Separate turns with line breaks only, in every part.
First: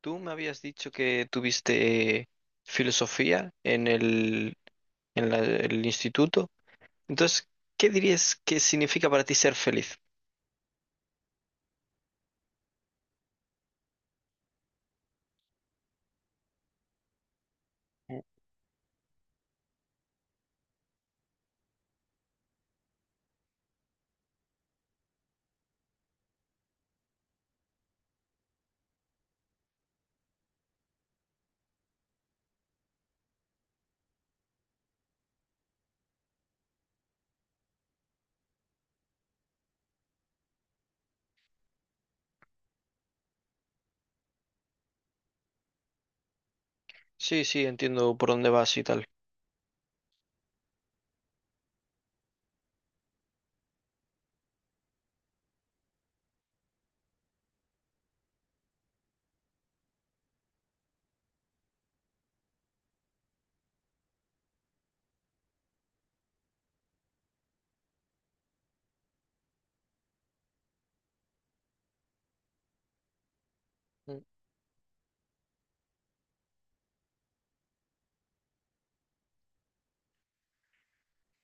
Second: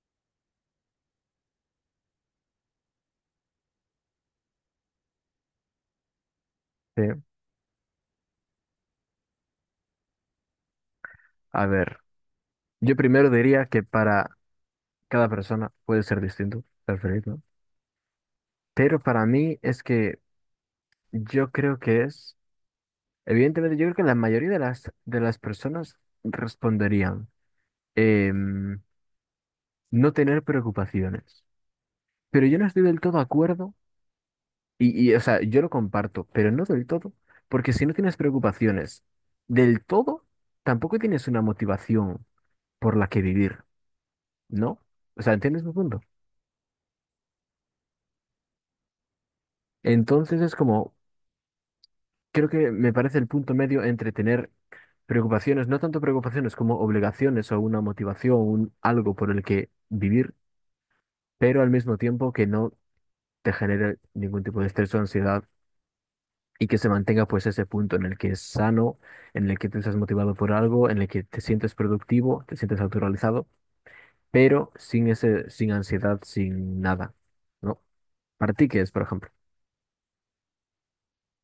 Tú me habías dicho que tuviste filosofía en el instituto.
Sí,
Entonces, ¿qué dirías que significa para ti ser feliz?
a ver, yo primero diría que para cada persona puede ser distinto ser feliz, ¿no?
Mm.
Pero para mí es que yo creo que es, evidentemente yo creo que la mayoría de las personas responderían em, no tener preocupaciones. Pero yo no estoy del todo de acuerdo y o sea, yo lo comparto, pero no del todo, porque si no tienes preocupaciones del todo, tampoco tienes una motivación por la que vivir, ¿no? O sea, ¿entiendes mi punto?
Sí, sí, entiendo por dónde vas y tal.
Entonces es como... Creo que me parece el punto medio entre tener preocupaciones, no tanto preocupaciones como obligaciones o una motivación, un algo por el que vivir, pero al mismo tiempo que no te genere ningún tipo de estrés o ansiedad y que se mantenga pues ese punto en el que es sano, en el que te estás motivado por algo, en el que te sientes productivo, te sientes autorrealizado,
Mm.
pero sin ese, sin ansiedad, sin nada, ¿no? Para ti, ¿qué es, por ejemplo?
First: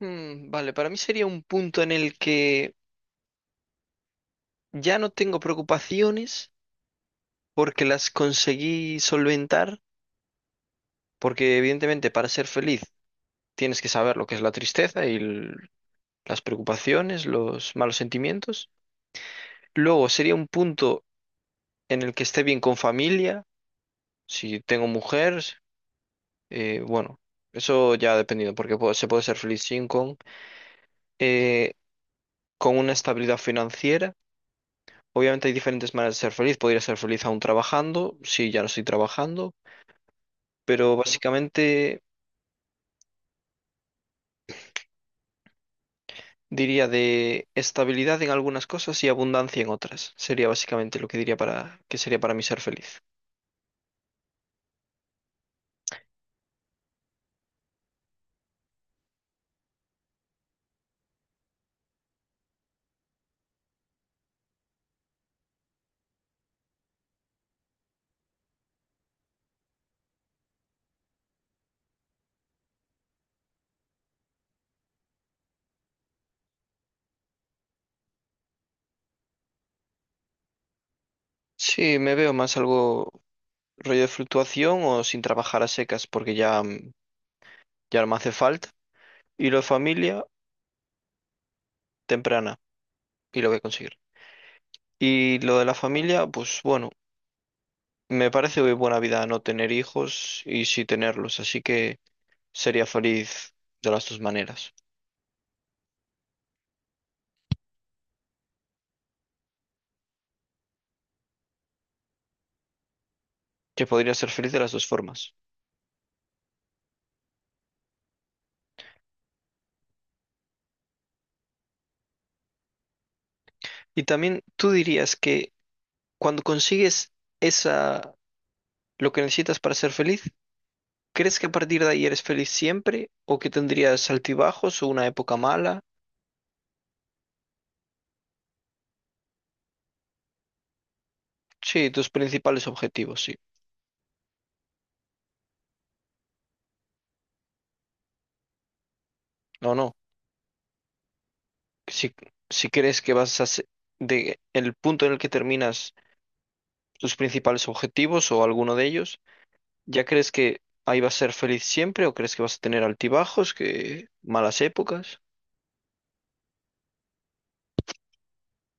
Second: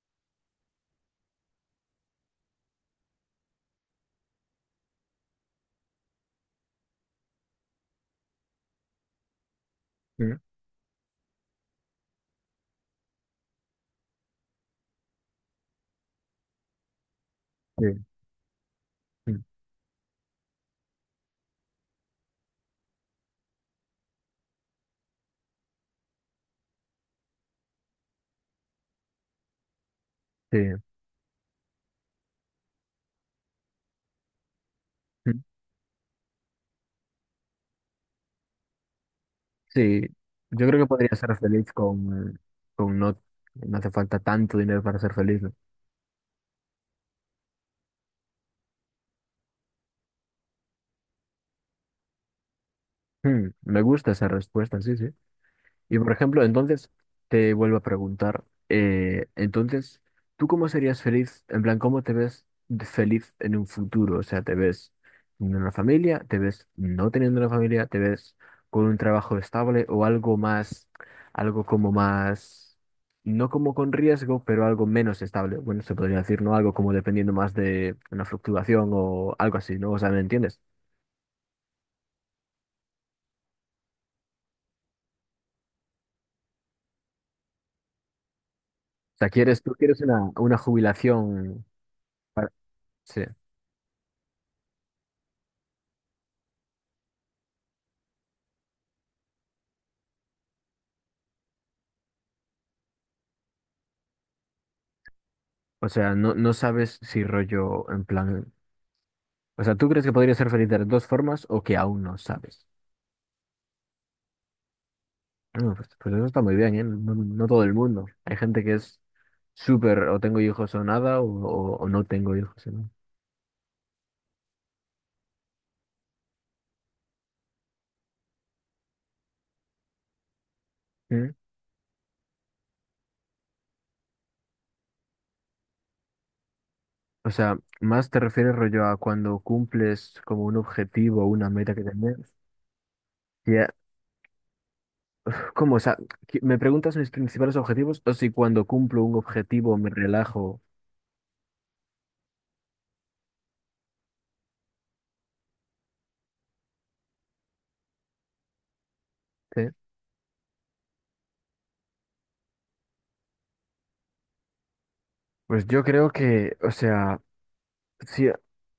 Mm, vale, para mí sería un punto en el que ya no tengo preocupaciones porque las conseguí solventar,
Mm,
porque evidentemente para ser feliz tienes que saber lo que es la tristeza y las preocupaciones, los
sí,
malos sentimientos.
mm,
Luego sería un punto en el que esté bien con familia, si tengo mujer, bueno, eso ya dependiendo, porque se puede ser feliz sin con, eh, con una estabilidad financiera.
sí.
Obviamente hay diferentes maneras de ser feliz, podría ser feliz aún trabajando, si ya no estoy trabajando,
Sí, yo creo que
pero
podría ser feliz
básicamente
con no, no hace falta tanto dinero para ser feliz, ¿no?
diría de estabilidad en algunas cosas y abundancia en otras. Sería básicamente lo que diría que sería para mí ser feliz.
Hmm, me gusta esa respuesta, sí, sí. Y por ejemplo, entonces te vuelvo a preguntar, entonces, ¿tú cómo serías feliz? En plan, ¿cómo te ves de feliz en un futuro? O sea, ¿te ves teniendo una familia? ¿Te ves no teniendo una familia? ¿Te ves con un trabajo estable o algo más, algo como más, no como con riesgo, pero algo menos estable? Bueno, se podría decir, ¿no? Algo como dependiendo más de una fluctuación o algo así, ¿no? O sea, ¿me entiendes?
Sí, me veo más algo rollo de fluctuación o sin trabajar a secas, porque ya, ya no me hace falta.
O sea,
Y lo de
tú quieres
familia,
una jubilación? Para-
temprana,
sí.
y lo voy a conseguir. Y lo de la familia, pues bueno, me parece muy buena vida no tener hijos y sí tenerlos, así que sería feliz de las dos maneras,
O sea, no, no sabes si rollo en plan... O sea, ¿tú crees que podría ser feliz de las dos formas o que aún no sabes?
que podría ser feliz de las dos formas.
No, pues, pues eso está muy bien, ¿eh? No, no todo el mundo. Hay gente que es súper o tengo hijos o nada o, o no tengo hijos. ¿No?
Y también tú dirías que cuando consigues esa, lo que necesitas para ser feliz,
¿Mm?
¿crees que a partir de ahí eres feliz siempre o que tendrías altibajos o una época mala?
O sea, más te refieres rollo a cuando cumples como un objetivo o una meta que
Sí, tus
tenés.
principales objetivos, sí.
Ya, ¿cómo? O sea, ¿qué- ¿me preguntas mis principales objetivos o si cuando cumplo un
¿O
objetivo me
no?
relajo?
si, si crees que de el punto en el que terminas tus principales objetivos o alguno de ellos,
¿Sí?
¿ya crees que ahí vas a ser feliz siempre o crees que vas a tener altibajos, que malas épocas?
Pues o sea... Sí,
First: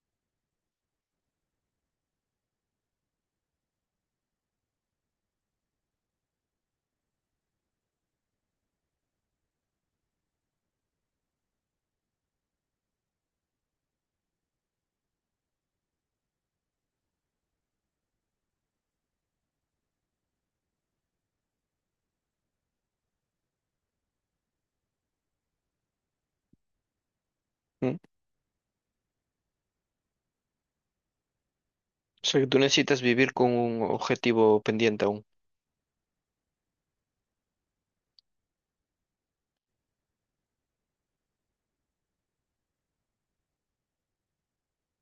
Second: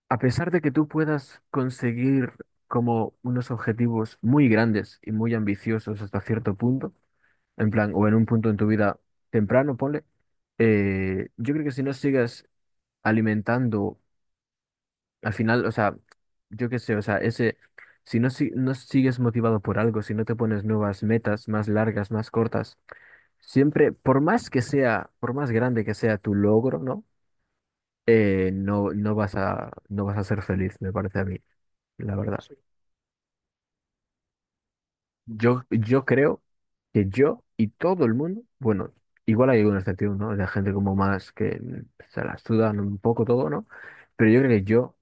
a pesar de que tú puedas conseguir como unos objetivos muy grandes y muy ambiciosos hasta cierto punto, en plan, o en un punto en tu vida temprano, ponle, yo creo que si no sigas alimentando, al final, o sea, yo qué sé, o sea, ese, si no, si- no sigues motivado por algo, si no te pones nuevas metas más largas, más cortas, siempre, por más que sea, por más grande que sea tu logro, ¿no?
¿Mm?
No vas no vas a ser feliz, me parece a mí. La
O
verdad.
sea, que
Sí.
tú necesitas vivir con un objetivo pendiente aún.
Yo creo que yo y todo el mundo, bueno, igual hay una excepción, ¿no? De gente como más que mm, se las sudan un poco todo, ¿no? Pero yo creo que yo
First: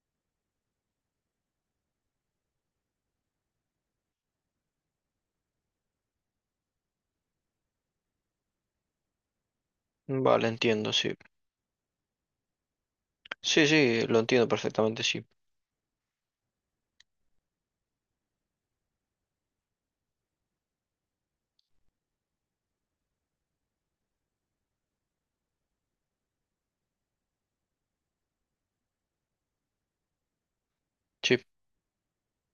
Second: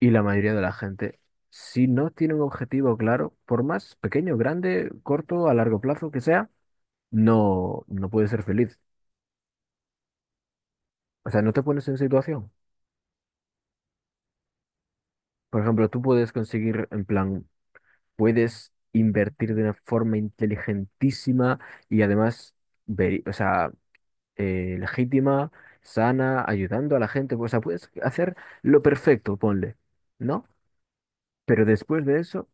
y la mayoría de la gente, si no tiene un objetivo claro, por más pequeño, grande, corto, a largo plazo que sea, no puedes ser feliz.
Mm, vale, entiendo, sí.
O sea, no te pones en situación.
Sí, sí, lo entiendo perfectamente, sí.
Por ejemplo, tú puedes conseguir, en plan, puedes invertir de una forma inteligentísima y además, ver, o sea, legítima, sana, ayudando a la gente. Pues, o sea, puedes hacer lo perfecto, ponle, ¿no?
Sí.
Pero después de eso,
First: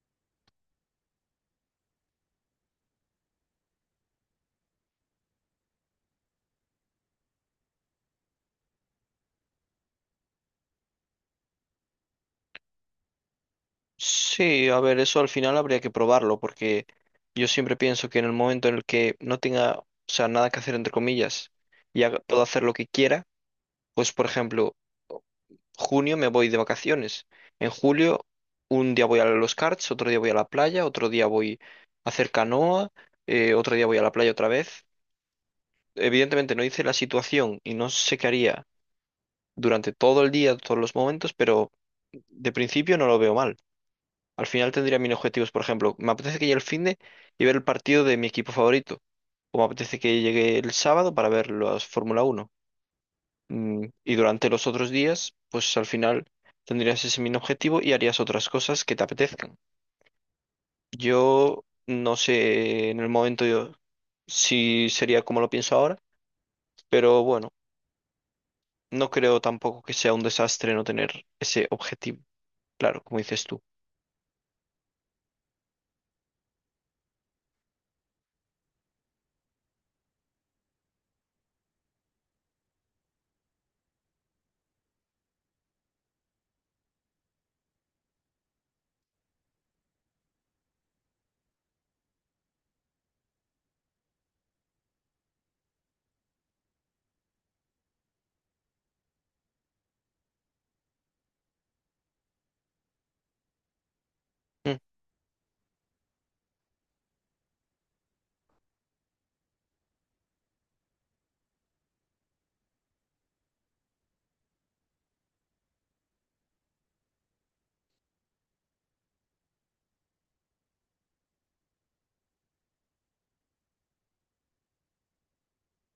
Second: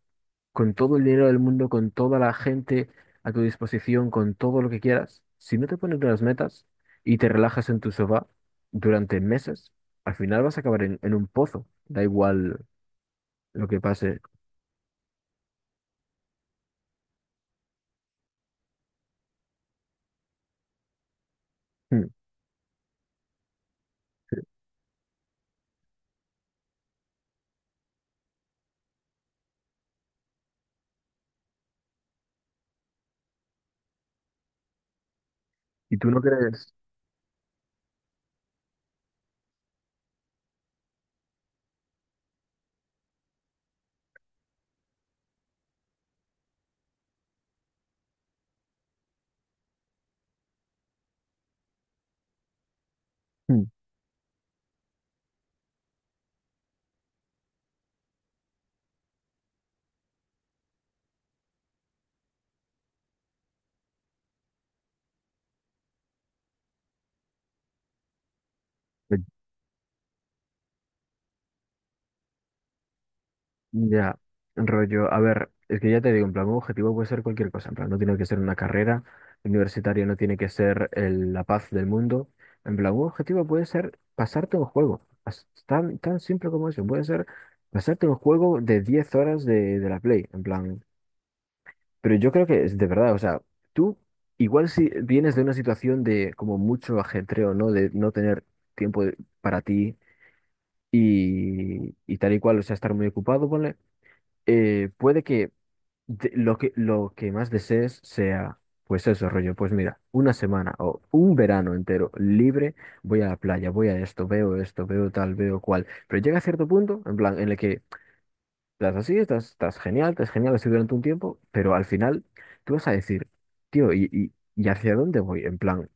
con todo el dinero del mundo, con toda la gente a tu disposición, con todo lo que quieras, si no te pones unas metas y te relajas en tu sofá durante meses, al final vas a acabar en un pozo. Da igual lo que pase.
Sí, a ver, eso al final habría que probarlo, porque yo siempre pienso que en el momento en el que no tenga, o sea, nada que hacer, entre comillas, y
Hmm.
pueda hacer lo que quiera. Pues, por ejemplo, junio me voy de vacaciones. En julio, un día voy a los karts, otro día voy a la playa, otro día voy a hacer canoa, otro día voy a la playa otra vez.
¿Y tú no
Evidentemente no
crees?
hice la situación y no sé qué haría durante todo el día, todos los momentos, pero de principio no lo veo mal. Al final tendría mis objetivos, por ejemplo, me apetece que llegue el finde y ver el partido de mi equipo favorito, o me apetece que llegue el sábado para ver las Fórmula 1.
Hmm.
Mm, y durante los otros días, pues al final tendrías ese mismo objetivo y harías otras cosas que te apetezcan. Yo No sé en el momento yo si sería como lo pienso ahora, pero bueno, no creo tampoco que sea un desastre no tener ese objetivo, claro, como dices tú.
Ya, rollo, a ver, es que ya te digo, en plan, un objetivo puede ser cualquier cosa, en plan, no tiene que ser una carrera universitaria, no tiene que ser el- la paz del mundo, en plan, un objetivo puede ser pasarte un juego, as- tan, tan simple como eso, puede ser pasarte un juego de 10 horas de la Play, en plan, pero yo creo que es de verdad, o sea, tú igual si vienes de una situación de como mucho ajetreo, ¿no? De no tener tiempo de- para ti y tal y cual, o sea, estar muy ocupado, ponle,
Mm.
puede que de- lo que más desees sea, pues eso, rollo, pues mira, una semana o un verano entero libre, voy a la playa, voy a esto, veo tal, veo cual. Pero llega a cierto punto, en plan, en el que estás así, estás genial así durante un tiempo, pero al final tú vas a decir, tío, y hacia dónde voy? En plan,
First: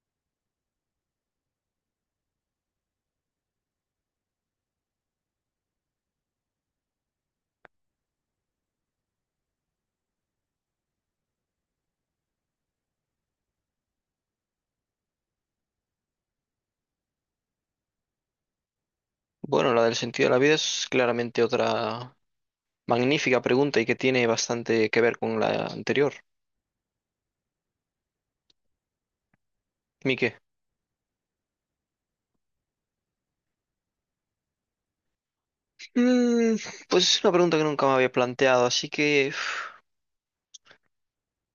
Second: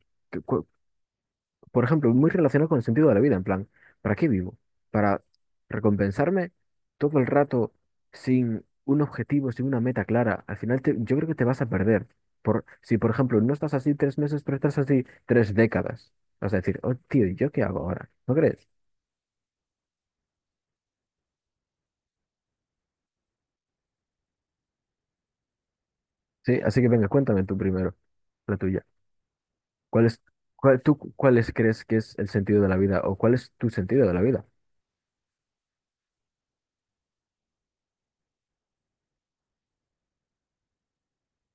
por ejemplo, muy relacionado con el sentido de la vida, en plan, ¿para qué vivo? ¿Para recompensarme todo el rato sin un objetivo, sin una meta clara? Al final te- yo creo que te vas a perder. Por, si, por ejemplo, no estás así tres meses, pero estás así tres décadas, vas a decir, oh, tío, ¿y yo qué hago ahora? ¿No crees?
Bueno, la del sentido de la vida es claramente otra magnífica pregunta y que tiene bastante que ver con la anterior.
Sí, así que venga, cuéntame tú primero, la tuya. ¿Cuál es,
Mique.
cuál, tú, cuáles crees que es el sentido de la vida o cuál es tu sentido de la vida?
Mm, pues es una pregunta que nunca me había planteado, así que... uf,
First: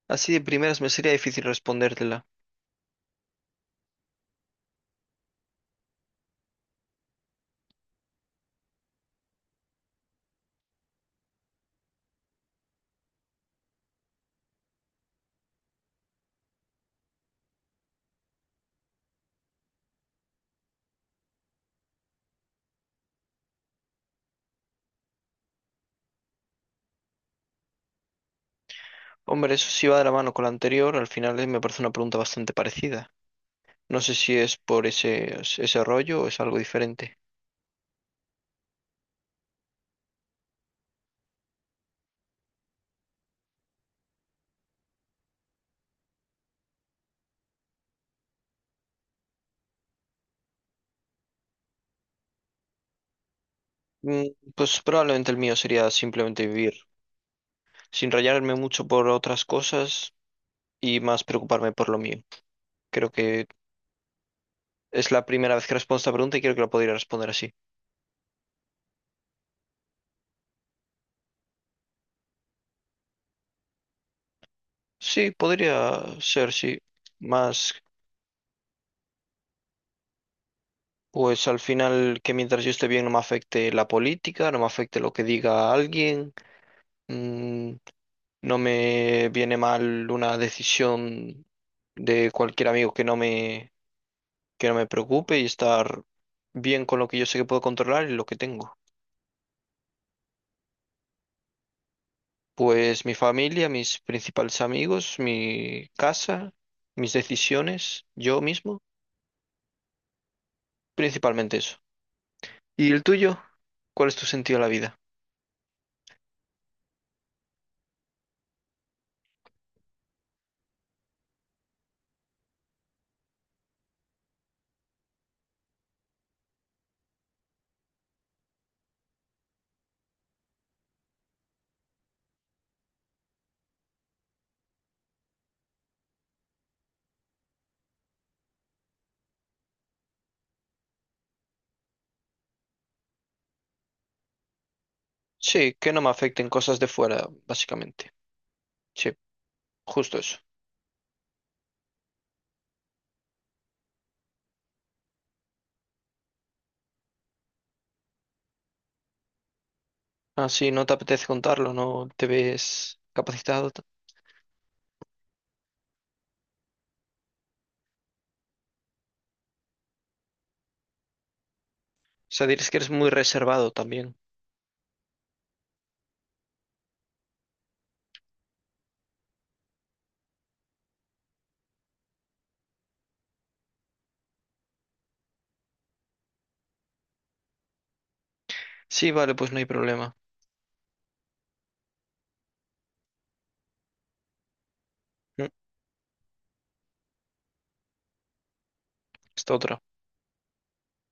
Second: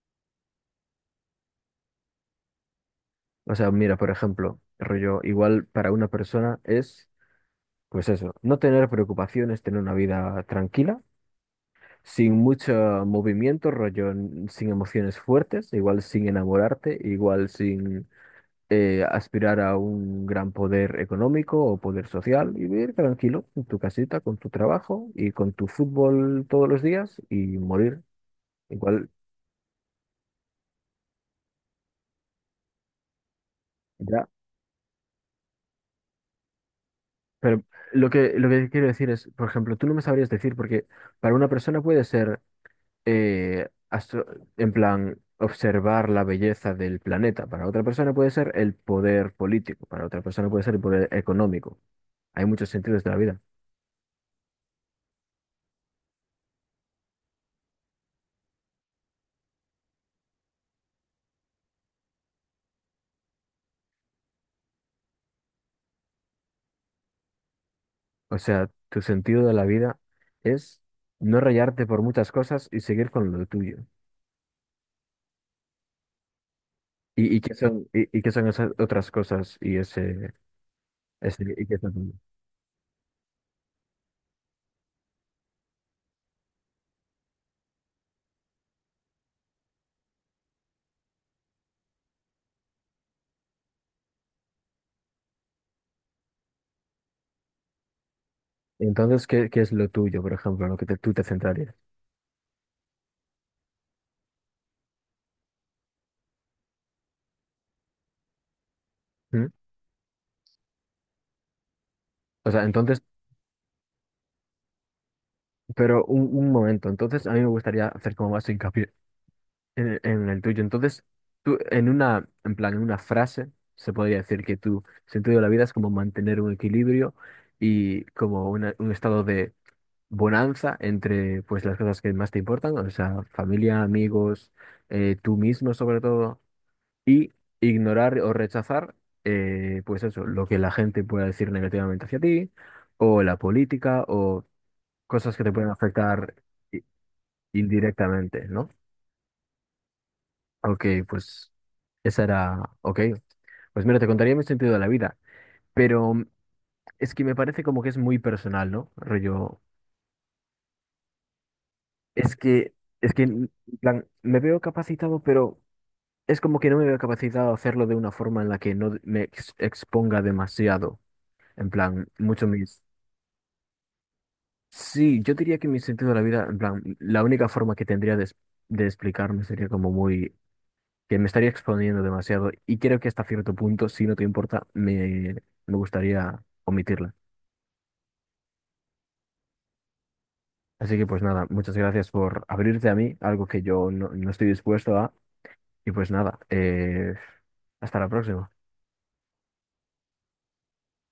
así de primeras me sería difícil respondértela.
O sea, mira, por ejemplo, rollo, igual para una persona es... Pues eso, no tener preocupaciones, tener una vida tranquila, sin mucho movimiento, rollo, n- sin emociones fuertes, igual sin enamorarte, igual sin aspirar a un gran poder económico o poder social, y vivir tranquilo en tu casita, con tu trabajo y con tu fútbol todos los días y morir. Igual,
Hombre, eso sí va de la mano con la anterior, al final me parece una pregunta bastante parecida. No sé
ya.
si es por ese rollo o es algo diferente.
Pero lo que quiero decir es, por ejemplo, tú no me sabrías decir, porque para una persona puede ser astro- en plan, observar la belleza del planeta. Para otra persona puede ser el poder político, para otra persona puede ser el poder económico. Hay muchos sentidos de la vida.
Mm, pues probablemente el mío sería simplemente vivir, sin rayarme mucho por otras cosas y más preocuparme por lo mío. Creo que es la primera vez que respondo esta pregunta y creo que la podría responder así.
O sea, tu sentido de la vida es no rayarte por muchas cosas y seguir con lo tuyo.
Sí, podría ser, sí.
Qué
Más,
son, y qué son esas otras cosas y ese
pues al
y qué es lo tuyo?
final que mientras yo esté bien no me afecte la política, no me afecte lo que diga alguien. Mm, no me viene mal una decisión de cualquier amigo que no me preocupe y estar bien con lo que yo sé que puedo controlar y lo que tengo.
Entonces, qué es lo tuyo, por ejemplo, en lo que te- tú te centrarías?
Pues mi familia, mis principales amigos, mi casa, mis decisiones, yo mismo,
¿Mm?
principalmente eso.
O sea,
¿Y
entonces,
el tuyo? ¿Cuál es tu sentido a la vida?
pero un momento, entonces a mí me gustaría hacer como más hincapié en el tuyo. Entonces, tú, en una, en plan, en una frase, se podría decir que tu sentido de la vida es como mantener un equilibrio y como una- un estado de bonanza entre, pues, las cosas que más te importan, o sea, familia, amigos, tú mismo sobre todo, y ignorar o rechazar, pues eso, lo que la gente pueda decir negativamente hacia ti, o la política, o cosas que te
Sí,
pueden
que no me
afectar
afecten cosas
i-
de fuera, básicamente.
indirectamente, ¿no?
Sí, justo eso.
Ok, pues esa era, ok. Pues mira, te contaría mi sentido de la vida, pero mm, es que me parece como que es muy personal, ¿no? Rollo,
Ah, sí, no te apetece contarlo, no te
es que,
ves
es que, mm,
capacitado. O
en plan, me veo capacitado, pero es como que no me veo capacitado a hacerlo de una forma en la que no me ex- exponga demasiado, en plan, mucho
sea, dices que
mis...
eres muy reservado también.
Sí, yo diría que mi sentido de la vida, en plan, la única forma que tendría de, es- de explicarme sería como muy que me estaría exponiendo demasiado y creo que hasta cierto punto, si no te importa, me gustaría omitirla.
Sí, vale, pues no hay problema.
Así que pues nada, muchas gracias por abrirte a mí, algo que yo no estoy dispuesto a.
Mm,
Y pues nada, hasta la próxima.
esta otra.